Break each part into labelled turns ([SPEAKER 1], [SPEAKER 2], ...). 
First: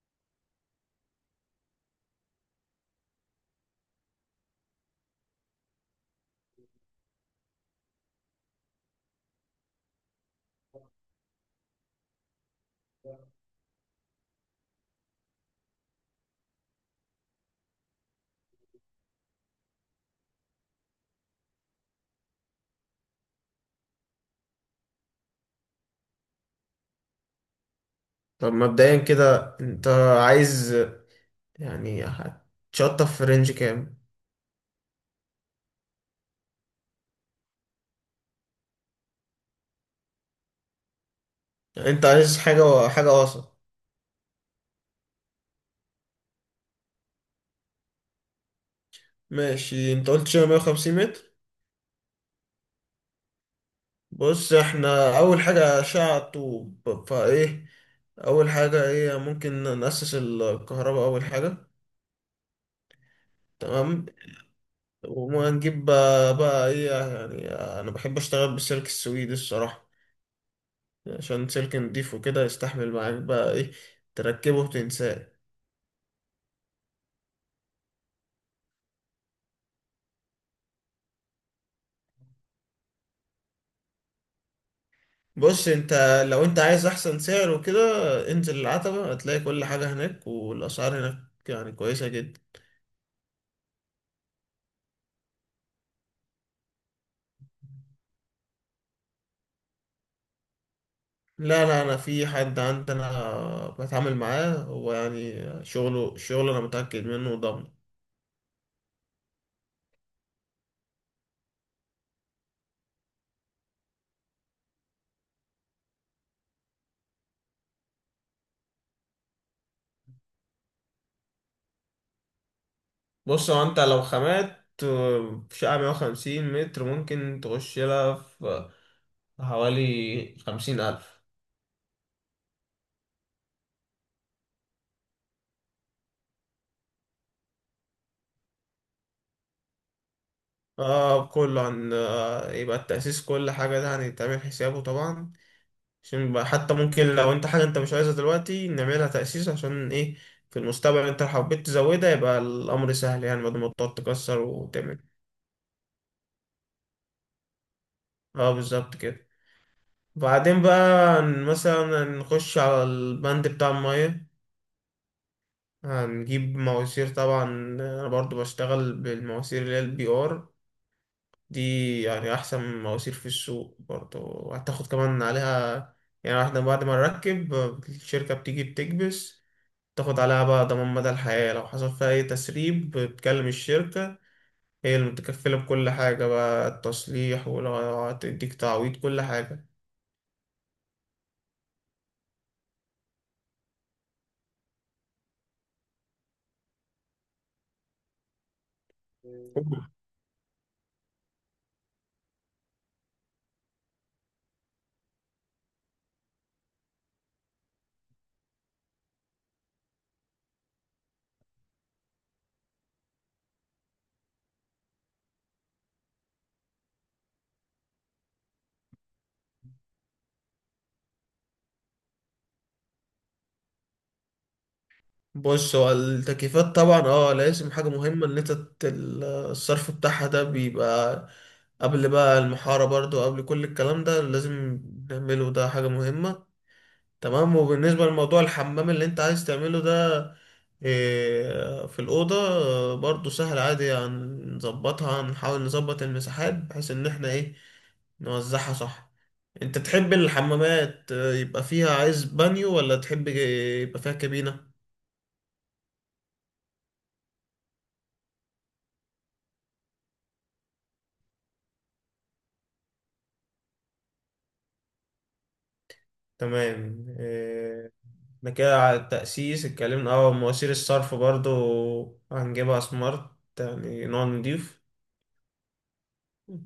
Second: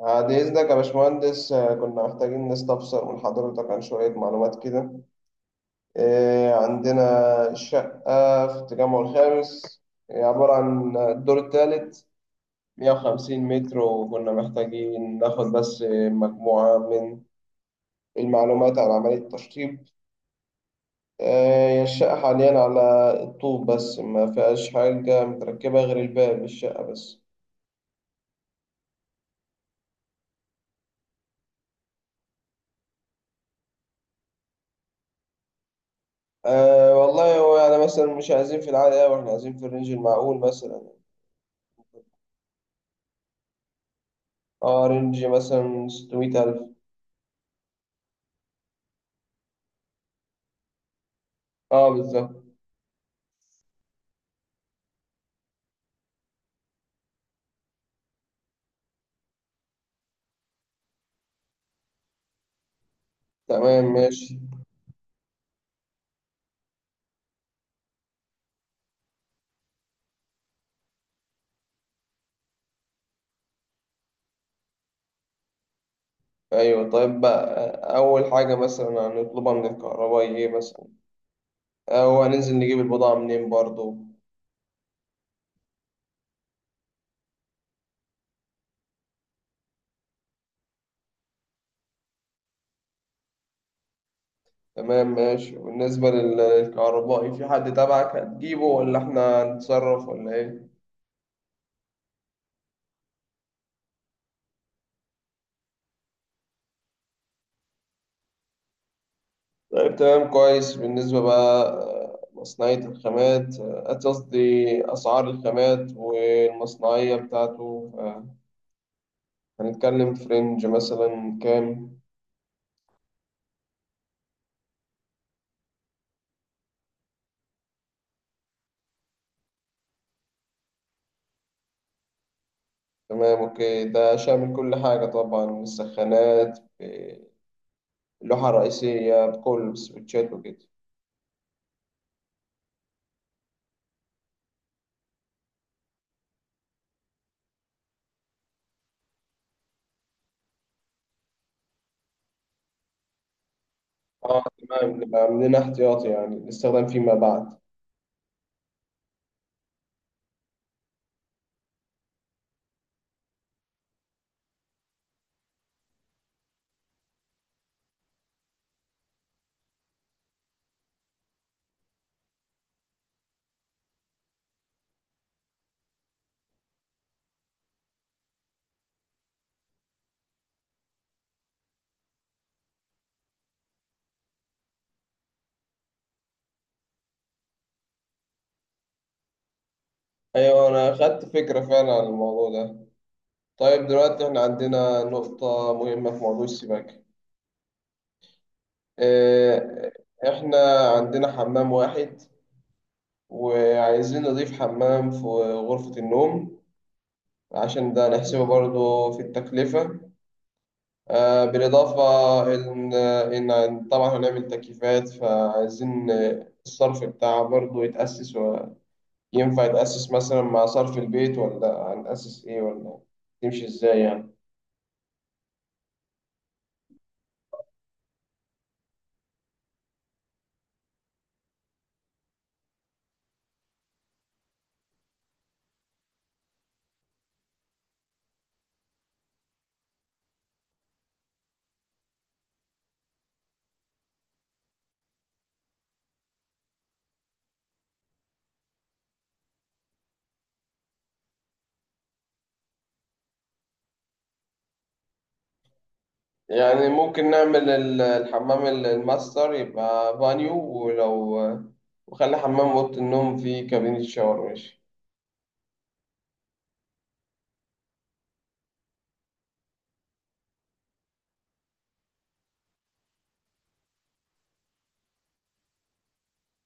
[SPEAKER 1] بعد إذنك يا باشمهندس، كنا محتاجين نستفسر من حضرتك عن شوية معلومات كده. آه، عندنا شقة في التجمع الخامس، هي عبارة عن الدور الثالث، 150 متر، وكنا محتاجين ناخد بس مجموعة من المعلومات عن عملية التشطيب. آه، هي الشقة حاليا على الطوب، بس ما فيهاش حاجة متركبة غير الباب الشقة بس.
[SPEAKER 2] طب مبدئيا كده انت عايز، هتشطف في رينج كام؟
[SPEAKER 1] أه والله، هو يعني مثلا مش عايزين في العالي أوي، إحنا عايزين في الرينج المعقول مثلا.
[SPEAKER 2] يعني انت عايز حاجة حاجة وسط.
[SPEAKER 1] اه، رينج مثلا 600 ألف.
[SPEAKER 2] ماشي، انت قلت شبه 150 متر.
[SPEAKER 1] اه بالظبط،
[SPEAKER 2] بص، احنا اول حاجة اشعة طوب فايه. اول حاجة ايه؟ ممكن نأسس الكهرباء اول حاجة.
[SPEAKER 1] تمام
[SPEAKER 2] تمام.
[SPEAKER 1] ماشي.
[SPEAKER 2] وهنجيب بقى ايه؟ يعني انا بحب اشتغل بالسلك السويدي الصراحة، عشان سلك نضيف وكده يستحمل معاك. بقى ايه؟ تركبه وتنساه.
[SPEAKER 1] أيوة، طيب بقى، أول حاجة مثلا هنطلبها من الكهربائي إيه مثلا؟ أو هننزل نجيب البضاعة منين برضو؟
[SPEAKER 2] بص انت، لو انت عايز احسن سعر وكده، انزل العتبة هتلاقي كل حاجة هناك والاسعار هناك، يعني كويسة جدا.
[SPEAKER 1] تمام ماشي. وبالنسبة للكهربائي، في حد تبعك هتجيبه، ولا إحنا هنتصرف ولا إيه؟
[SPEAKER 2] لا لا، انا في حد عندنا بتعامل معاه، هو يعني شغله شغله، انا متأكد منه وضامن.
[SPEAKER 1] طيب تمام كويس. بالنسبة بقى مصنعية الخامات، قصدي أسعار الخامات والمصنعية بتاعته، آه، هنتكلم في رينج مثلا كام؟
[SPEAKER 2] بص هو انت لو خامات في شقة 150 متر ممكن تخش لها في حوالي 50,000.
[SPEAKER 1] تمام اوكي، ده شامل كل حاجة طبعا؟ السخانات، اللوحة الرئيسية بكل السويتشات وكده.
[SPEAKER 2] اه، كله عن، يبقى التأسيس كل حاجة ده هنتعمل حسابه طبعا، عشان يبقى حتى ممكن لو انت حاجة انت مش عايزها دلوقتي نعملها تأسيس. عشان ايه؟ في المستقبل انت لو حبيت تزودها يبقى الأمر سهل، يعني بدل ما تقعد تكسر
[SPEAKER 1] اه
[SPEAKER 2] وتعمل.
[SPEAKER 1] تمام، نبقى عاملين احتياطي يعني الاستخدام فيما بعد.
[SPEAKER 2] اه بالظبط كده. بعدين بقى مثلا نخش على البند بتاع المية. هنجيب مواسير، طبعا انا برضو بشتغل بالمواسير اللي هي البي ار دي، يعني احسن مواسير في السوق برضو، وهتاخد كمان عليها. يعني احنا بعد ما نركب، الشركة بتيجي بتكبس، تاخد عليها بقى ضمان مدى الحياة، لو حصل فيها أي تسريب بتكلم الشركة، هي اللي متكفلة بكل حاجة بقى، التصليح ولو هتديك تعويض كل حاجة.
[SPEAKER 1] ايوه، انا خدت فكرة فعلا عن الموضوع ده. طيب دلوقتي احنا عندنا نقطة مهمة في موضوع السباكة. آه، احنا عندنا حمام واحد، وعايزين نضيف حمام في غرفة النوم، عشان ده نحسبه برضه في التكلفة. آه، بالإضافة إن طبعا هنعمل تكييفات، فعايزين الصرف بتاعها برضه يتأسس. وينفع يتأسس مثلا مع صرف البيت، ولا هنأسس إيه، ولا تمشي إزاي يعني؟
[SPEAKER 2] بص، هو التكييفات طبعا اه لازم حاجة مهمة ان انت الصرف بتاعها ده بيبقى قبل بقى المحارة برضو، قبل كل الكلام ده لازم نعمله، ده حاجة مهمة. تمام، وبالنسبة لموضوع الحمام اللي انت عايز تعمله ده في الأوضة، برضو سهل عادي، هنظبطها، هنحاول نظبط المساحات بحيث ان احنا ايه نوزعها صح. انت تحب الحمامات يبقى فيها عايز بانيو، ولا تحب يبقى فيها كابينة؟
[SPEAKER 1] يعني ممكن نعمل الحمام الماستر يبقى بانيو، ولو وخلي حمام أوضة النوم فيه كابينة شاور، ماشي.
[SPEAKER 2] تمام، احنا كده على التأسيس اتكلمنا. اه، مواسير الصرف برضو هنجيبها سمارت، يعني نوع نضيف.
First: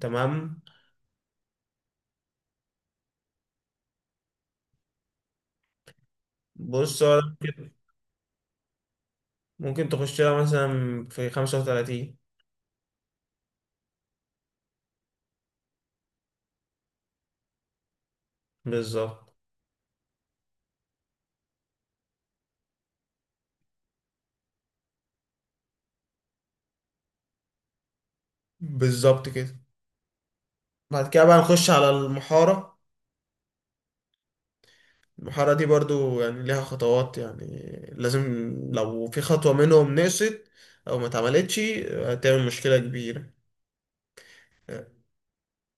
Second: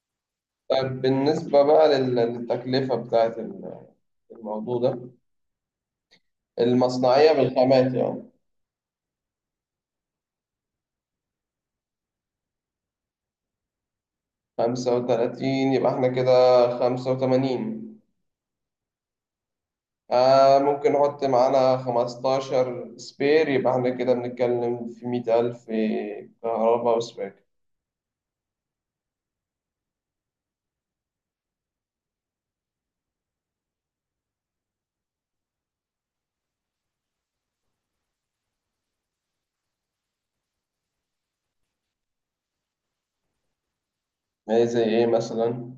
[SPEAKER 2] تمام.
[SPEAKER 1] طيب بالنسبة بقى للتكلفة بتاعت الموضوع ده،
[SPEAKER 2] بص
[SPEAKER 1] المصنعية بالخامات يعني.
[SPEAKER 2] ممكن تخش لها مثلا في 35.
[SPEAKER 1] 35، يبقى احنا كده 85.
[SPEAKER 2] بالظبط
[SPEAKER 1] آه، ممكن نحط معانا 15 سبير، يبقى احنا كده بنتكلم في 100 ألف، كهرباء وسباك.
[SPEAKER 2] بالظبط كده. بعد كده بقى نخش على المحارة. المحارة دي برضو يعني ليها خطوات يعني، لازم لو في خطوة منهم نقصت أو ما اتعملتش هتعمل مشكلة كبيرة.
[SPEAKER 1] زي ايه مثلا؟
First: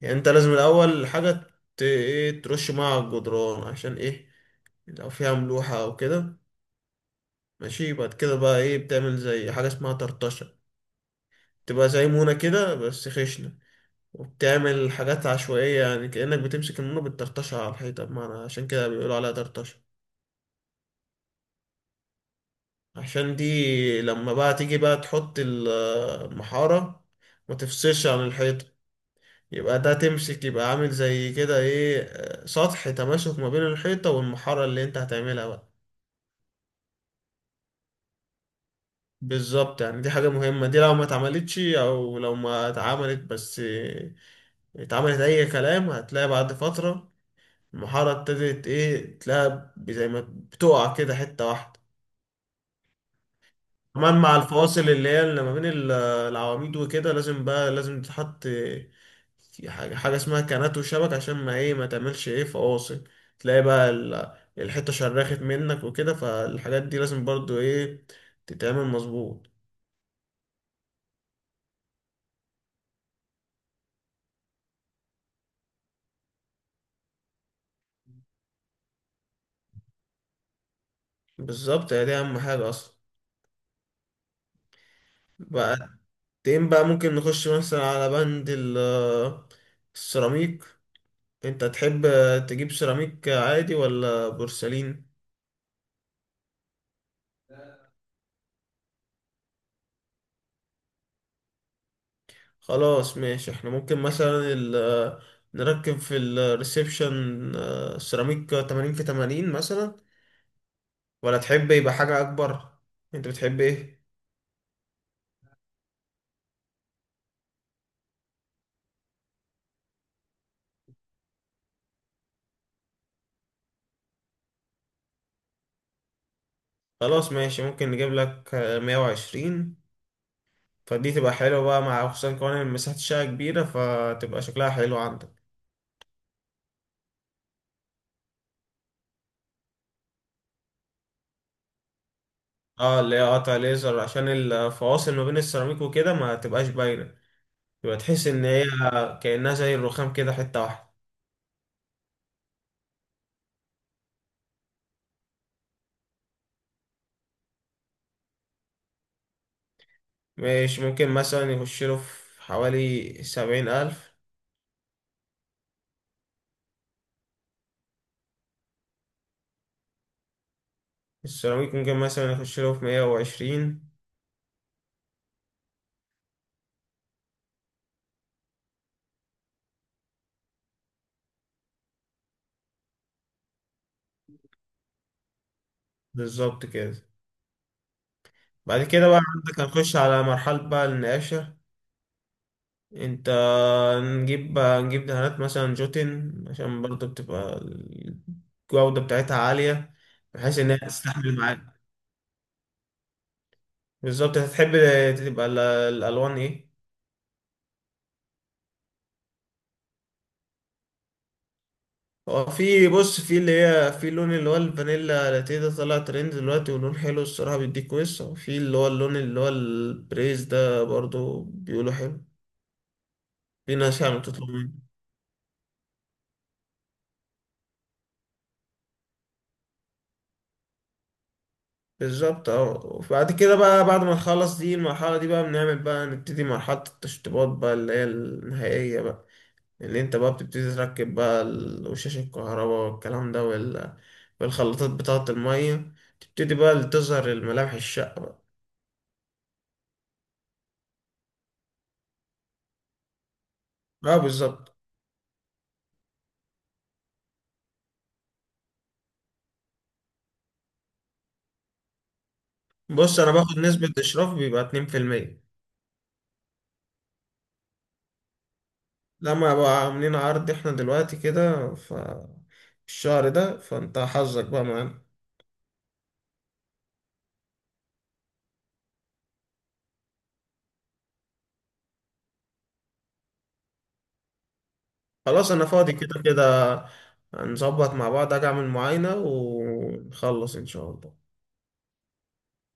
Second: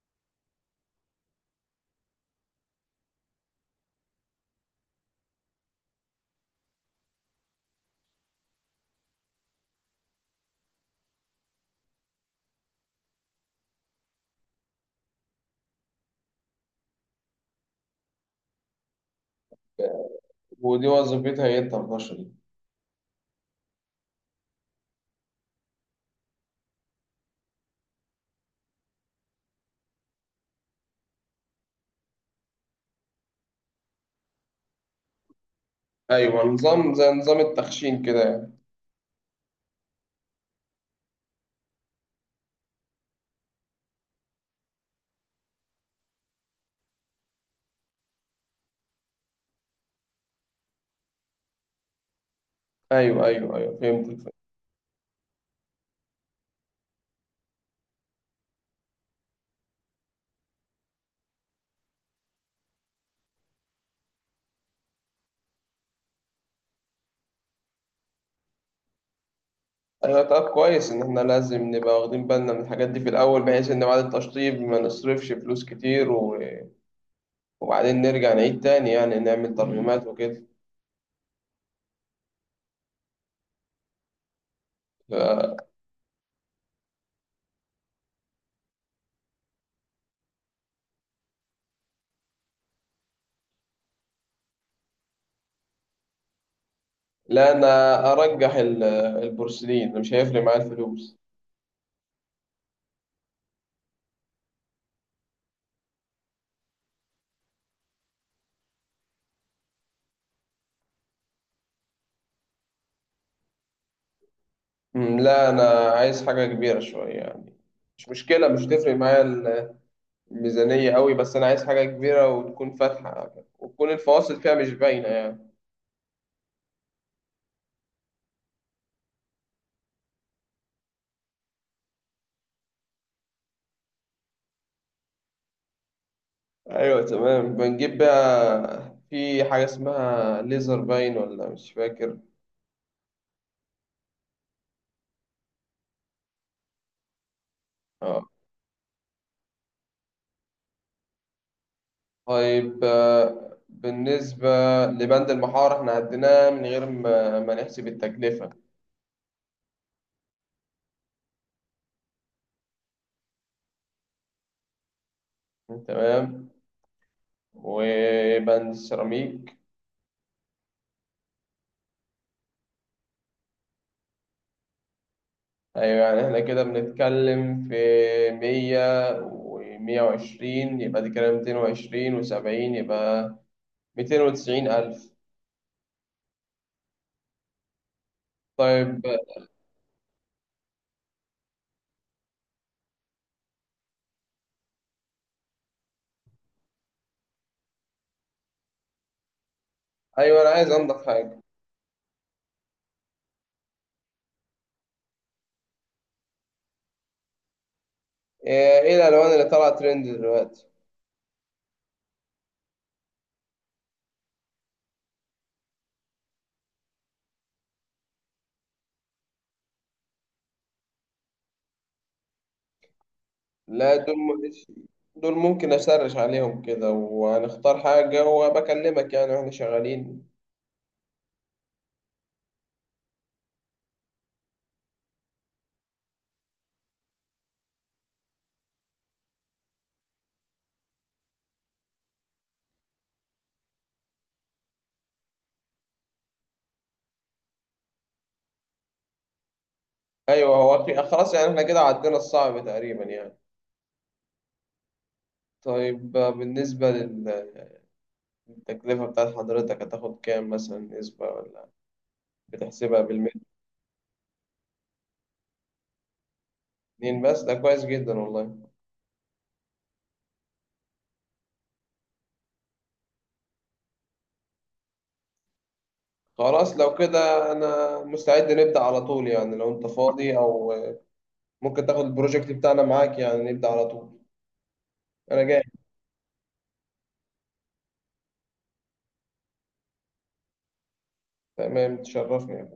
[SPEAKER 2] يعني أنت لازم الأول حاجة ت- إيه ترش مع الجدران. عشان إيه؟ لو فيها ملوحة أو كده. ماشي، بعد كده بقى إيه؟ بتعمل زي حاجة اسمها طرطشة، تبقى زي مونة كده بس خشنة، وبتعمل حاجات عشوائية يعني، كأنك بتمسك النور بتطرطشها على الحيطة، بمعنى عشان كده بيقولوا عليها طرطشة.
[SPEAKER 1] ودي وظيفتها ايه التلتاشر دي؟
[SPEAKER 2] عشان دي لما بقى تيجي بقى تحط المحارة، ما تفصلش عن الحيطة، يبقى ده تمسك، يبقى عامل زي كده ايه، سطح تماسك ما بين الحيطة والمحارة اللي انت هتعملها بقى.
[SPEAKER 1] أيوة، نظام زي نظام التخشين كده يعني.
[SPEAKER 2] بالظبط، يعني دي حاجة مهمة، دي لو ما اتعملتش او لو ما اتعملت بس، اتعملت اي كلام، هتلاقي بعد فترة المحاره ابتدت ايه، تلاقيها زي ما بتقع كده حته واحده.
[SPEAKER 1] أيوة، أيوة، أيوة، فهمت
[SPEAKER 2] كمان
[SPEAKER 1] الفكرة.
[SPEAKER 2] مع الفواصل اللي هي اللي ما بين العواميد وكده، لازم بقى لازم تتحط في حاجه حاجه اسمها كانات وشبك، عشان ما ايه ما تعملش ايه فواصل، تلاقي بقى الحته شرخت منك وكده، فالحاجات دي لازم برضو ايه تتعمل مظبوط.
[SPEAKER 1] أيوة طب كويس إن احنا لازم نبقى واخدين بالنا من الحاجات دي في الأول، بحيث إن بعد التشطيب ما نصرفش فلوس كتير، و... وبعدين نرجع نعيد تاني يعني، نعمل ترجمات وكده.
[SPEAKER 2] بالظبط، هي دي اهم حاجه اصلا.
[SPEAKER 1] آه،
[SPEAKER 2] بقى تين بقى، ممكن نخش مثلا على بند السيراميك. انت تحب تجيب سيراميك عادي ولا بورسلين؟
[SPEAKER 1] لا أنا أرجح البورسلين، مش هيفرق معايا الفلوس.
[SPEAKER 2] خلاص ماشي، احنا ممكن مثلا نركب في الريسبشن، سيراميك 80 في 80 مثلا، ولا تحب يبقى حاجة اكبر؟ انت بتحب ايه؟
[SPEAKER 1] لا، أنا عايز حاجة كبيرة شوية يعني، مش مشكلة، مش هتفرق معايا الميزانية قوي، بس أنا عايز حاجة كبيرة وتكون فاتحة، وتكون الفواصل فيها مش باينة يعني.
[SPEAKER 2] خلاص ماشي، ممكن نجيب لك 120، فدي تبقى حلوة بقى، مع خصوصا كمان ان مساحة الشقة كبيرة فتبقى شكلها حلو عندك.
[SPEAKER 1] أيوة تمام. بنجيب بقى في حاجة اسمها ليزر باين، ولا مش فاكر؟
[SPEAKER 2] اه، اللي هي قطع ليزر عشان الفواصل ما بين السيراميك وكده ما تبقاش باينة، يبقى تحس
[SPEAKER 1] اه.
[SPEAKER 2] ان هي كأنها زي الرخام كده حتة واحدة.
[SPEAKER 1] طيب آه، بالنسبة لبند المحارة، احنا عديناه من غير ما نحسب التكلفة.
[SPEAKER 2] مش ممكن مثلا يخش له في حوالي 70 ألف.
[SPEAKER 1] تمام. وبند السيراميك؟
[SPEAKER 2] السيراميك ممكن مثلا يخش له في 120.
[SPEAKER 1] ايوه، يعني احنا كده بنتكلم في مية ومية وعشرين، يبقى دي كده 220 وسبعين، يبقى 290 ألف.
[SPEAKER 2] بالظبط كده. بعد
[SPEAKER 1] طيب.
[SPEAKER 2] كده بقى عندك هنخش على مرحلة بقى النقاشة. انت نجيب بقى، نجيب دهانات مثلا جوتن، عشان برضه بتبقى الجودة بتاعتها عالية،
[SPEAKER 1] أيوة، أنا
[SPEAKER 2] بحيث
[SPEAKER 1] عايز
[SPEAKER 2] إنها
[SPEAKER 1] أنضف
[SPEAKER 2] تستحمل
[SPEAKER 1] حاجة.
[SPEAKER 2] معاك. بالظبط، هتحب تبقى الألوان إيه؟
[SPEAKER 1] إيه إيه الألوان اللي طالعة ترند دلوقتي؟
[SPEAKER 2] هو في، بص، في اللي هي في اللون اللي هو الفانيلا لاتيه، ده طلع ترند دلوقتي، ولون حلو الصراحة، بيديك وش. وفي اللي هو اللون اللي هو البريز، ده برضو بيقولوا حلو، في
[SPEAKER 1] لا،
[SPEAKER 2] ناس يعني بتطلب منه.
[SPEAKER 1] دول ممكن أسرش عليهم كده وهنختار حاجة وبكلمك يعني وإحنا شغالين.
[SPEAKER 2] بالظبط اه، وبعد كده بقى، بعد ما نخلص دي المرحلة دي بقى، بنعمل بقى نبتدي مرحلة التشطيبات بقى اللي هي النهائية بقى، اللي انت بقى بتبتدي تركب بقى وشاش الكهرباء والكلام ده والخلاطات بتاعة المية، تبتدي بقى تظهر الملامح الشقة بقى.
[SPEAKER 1] أيوة، خلاص يعني، إحنا كده عدينا الصعب تقريبا يعني.
[SPEAKER 2] اه بالظبط.
[SPEAKER 1] طيب بالنسبة للتكلفة بتاعت حضرتك، هتاخد كام مثلا، نسبة ولا بتحسبها
[SPEAKER 2] بص انا
[SPEAKER 1] بالمتر؟
[SPEAKER 2] باخد نسبة اشراف بيبقى 2%.
[SPEAKER 1] 2 بس؟ ده كويس جدا والله.
[SPEAKER 2] لما بقى عاملين عرض احنا دلوقتي كده ف الشهر ده، فانت حظك بقى معانا.
[SPEAKER 1] خلاص لو كده انا مستعد نبدأ على طول يعني، لو انت فاضي او ممكن تاخد البروجكت بتاعنا معاك، يعني نبدأ على طول. انا
[SPEAKER 2] خلاص
[SPEAKER 1] جاهز.
[SPEAKER 2] انا فاضي كده كده. هنظبط مع بعض، اجي اعمل معاينة ونخلص ان شاء الله.
[SPEAKER 1] تمام، تشرفني.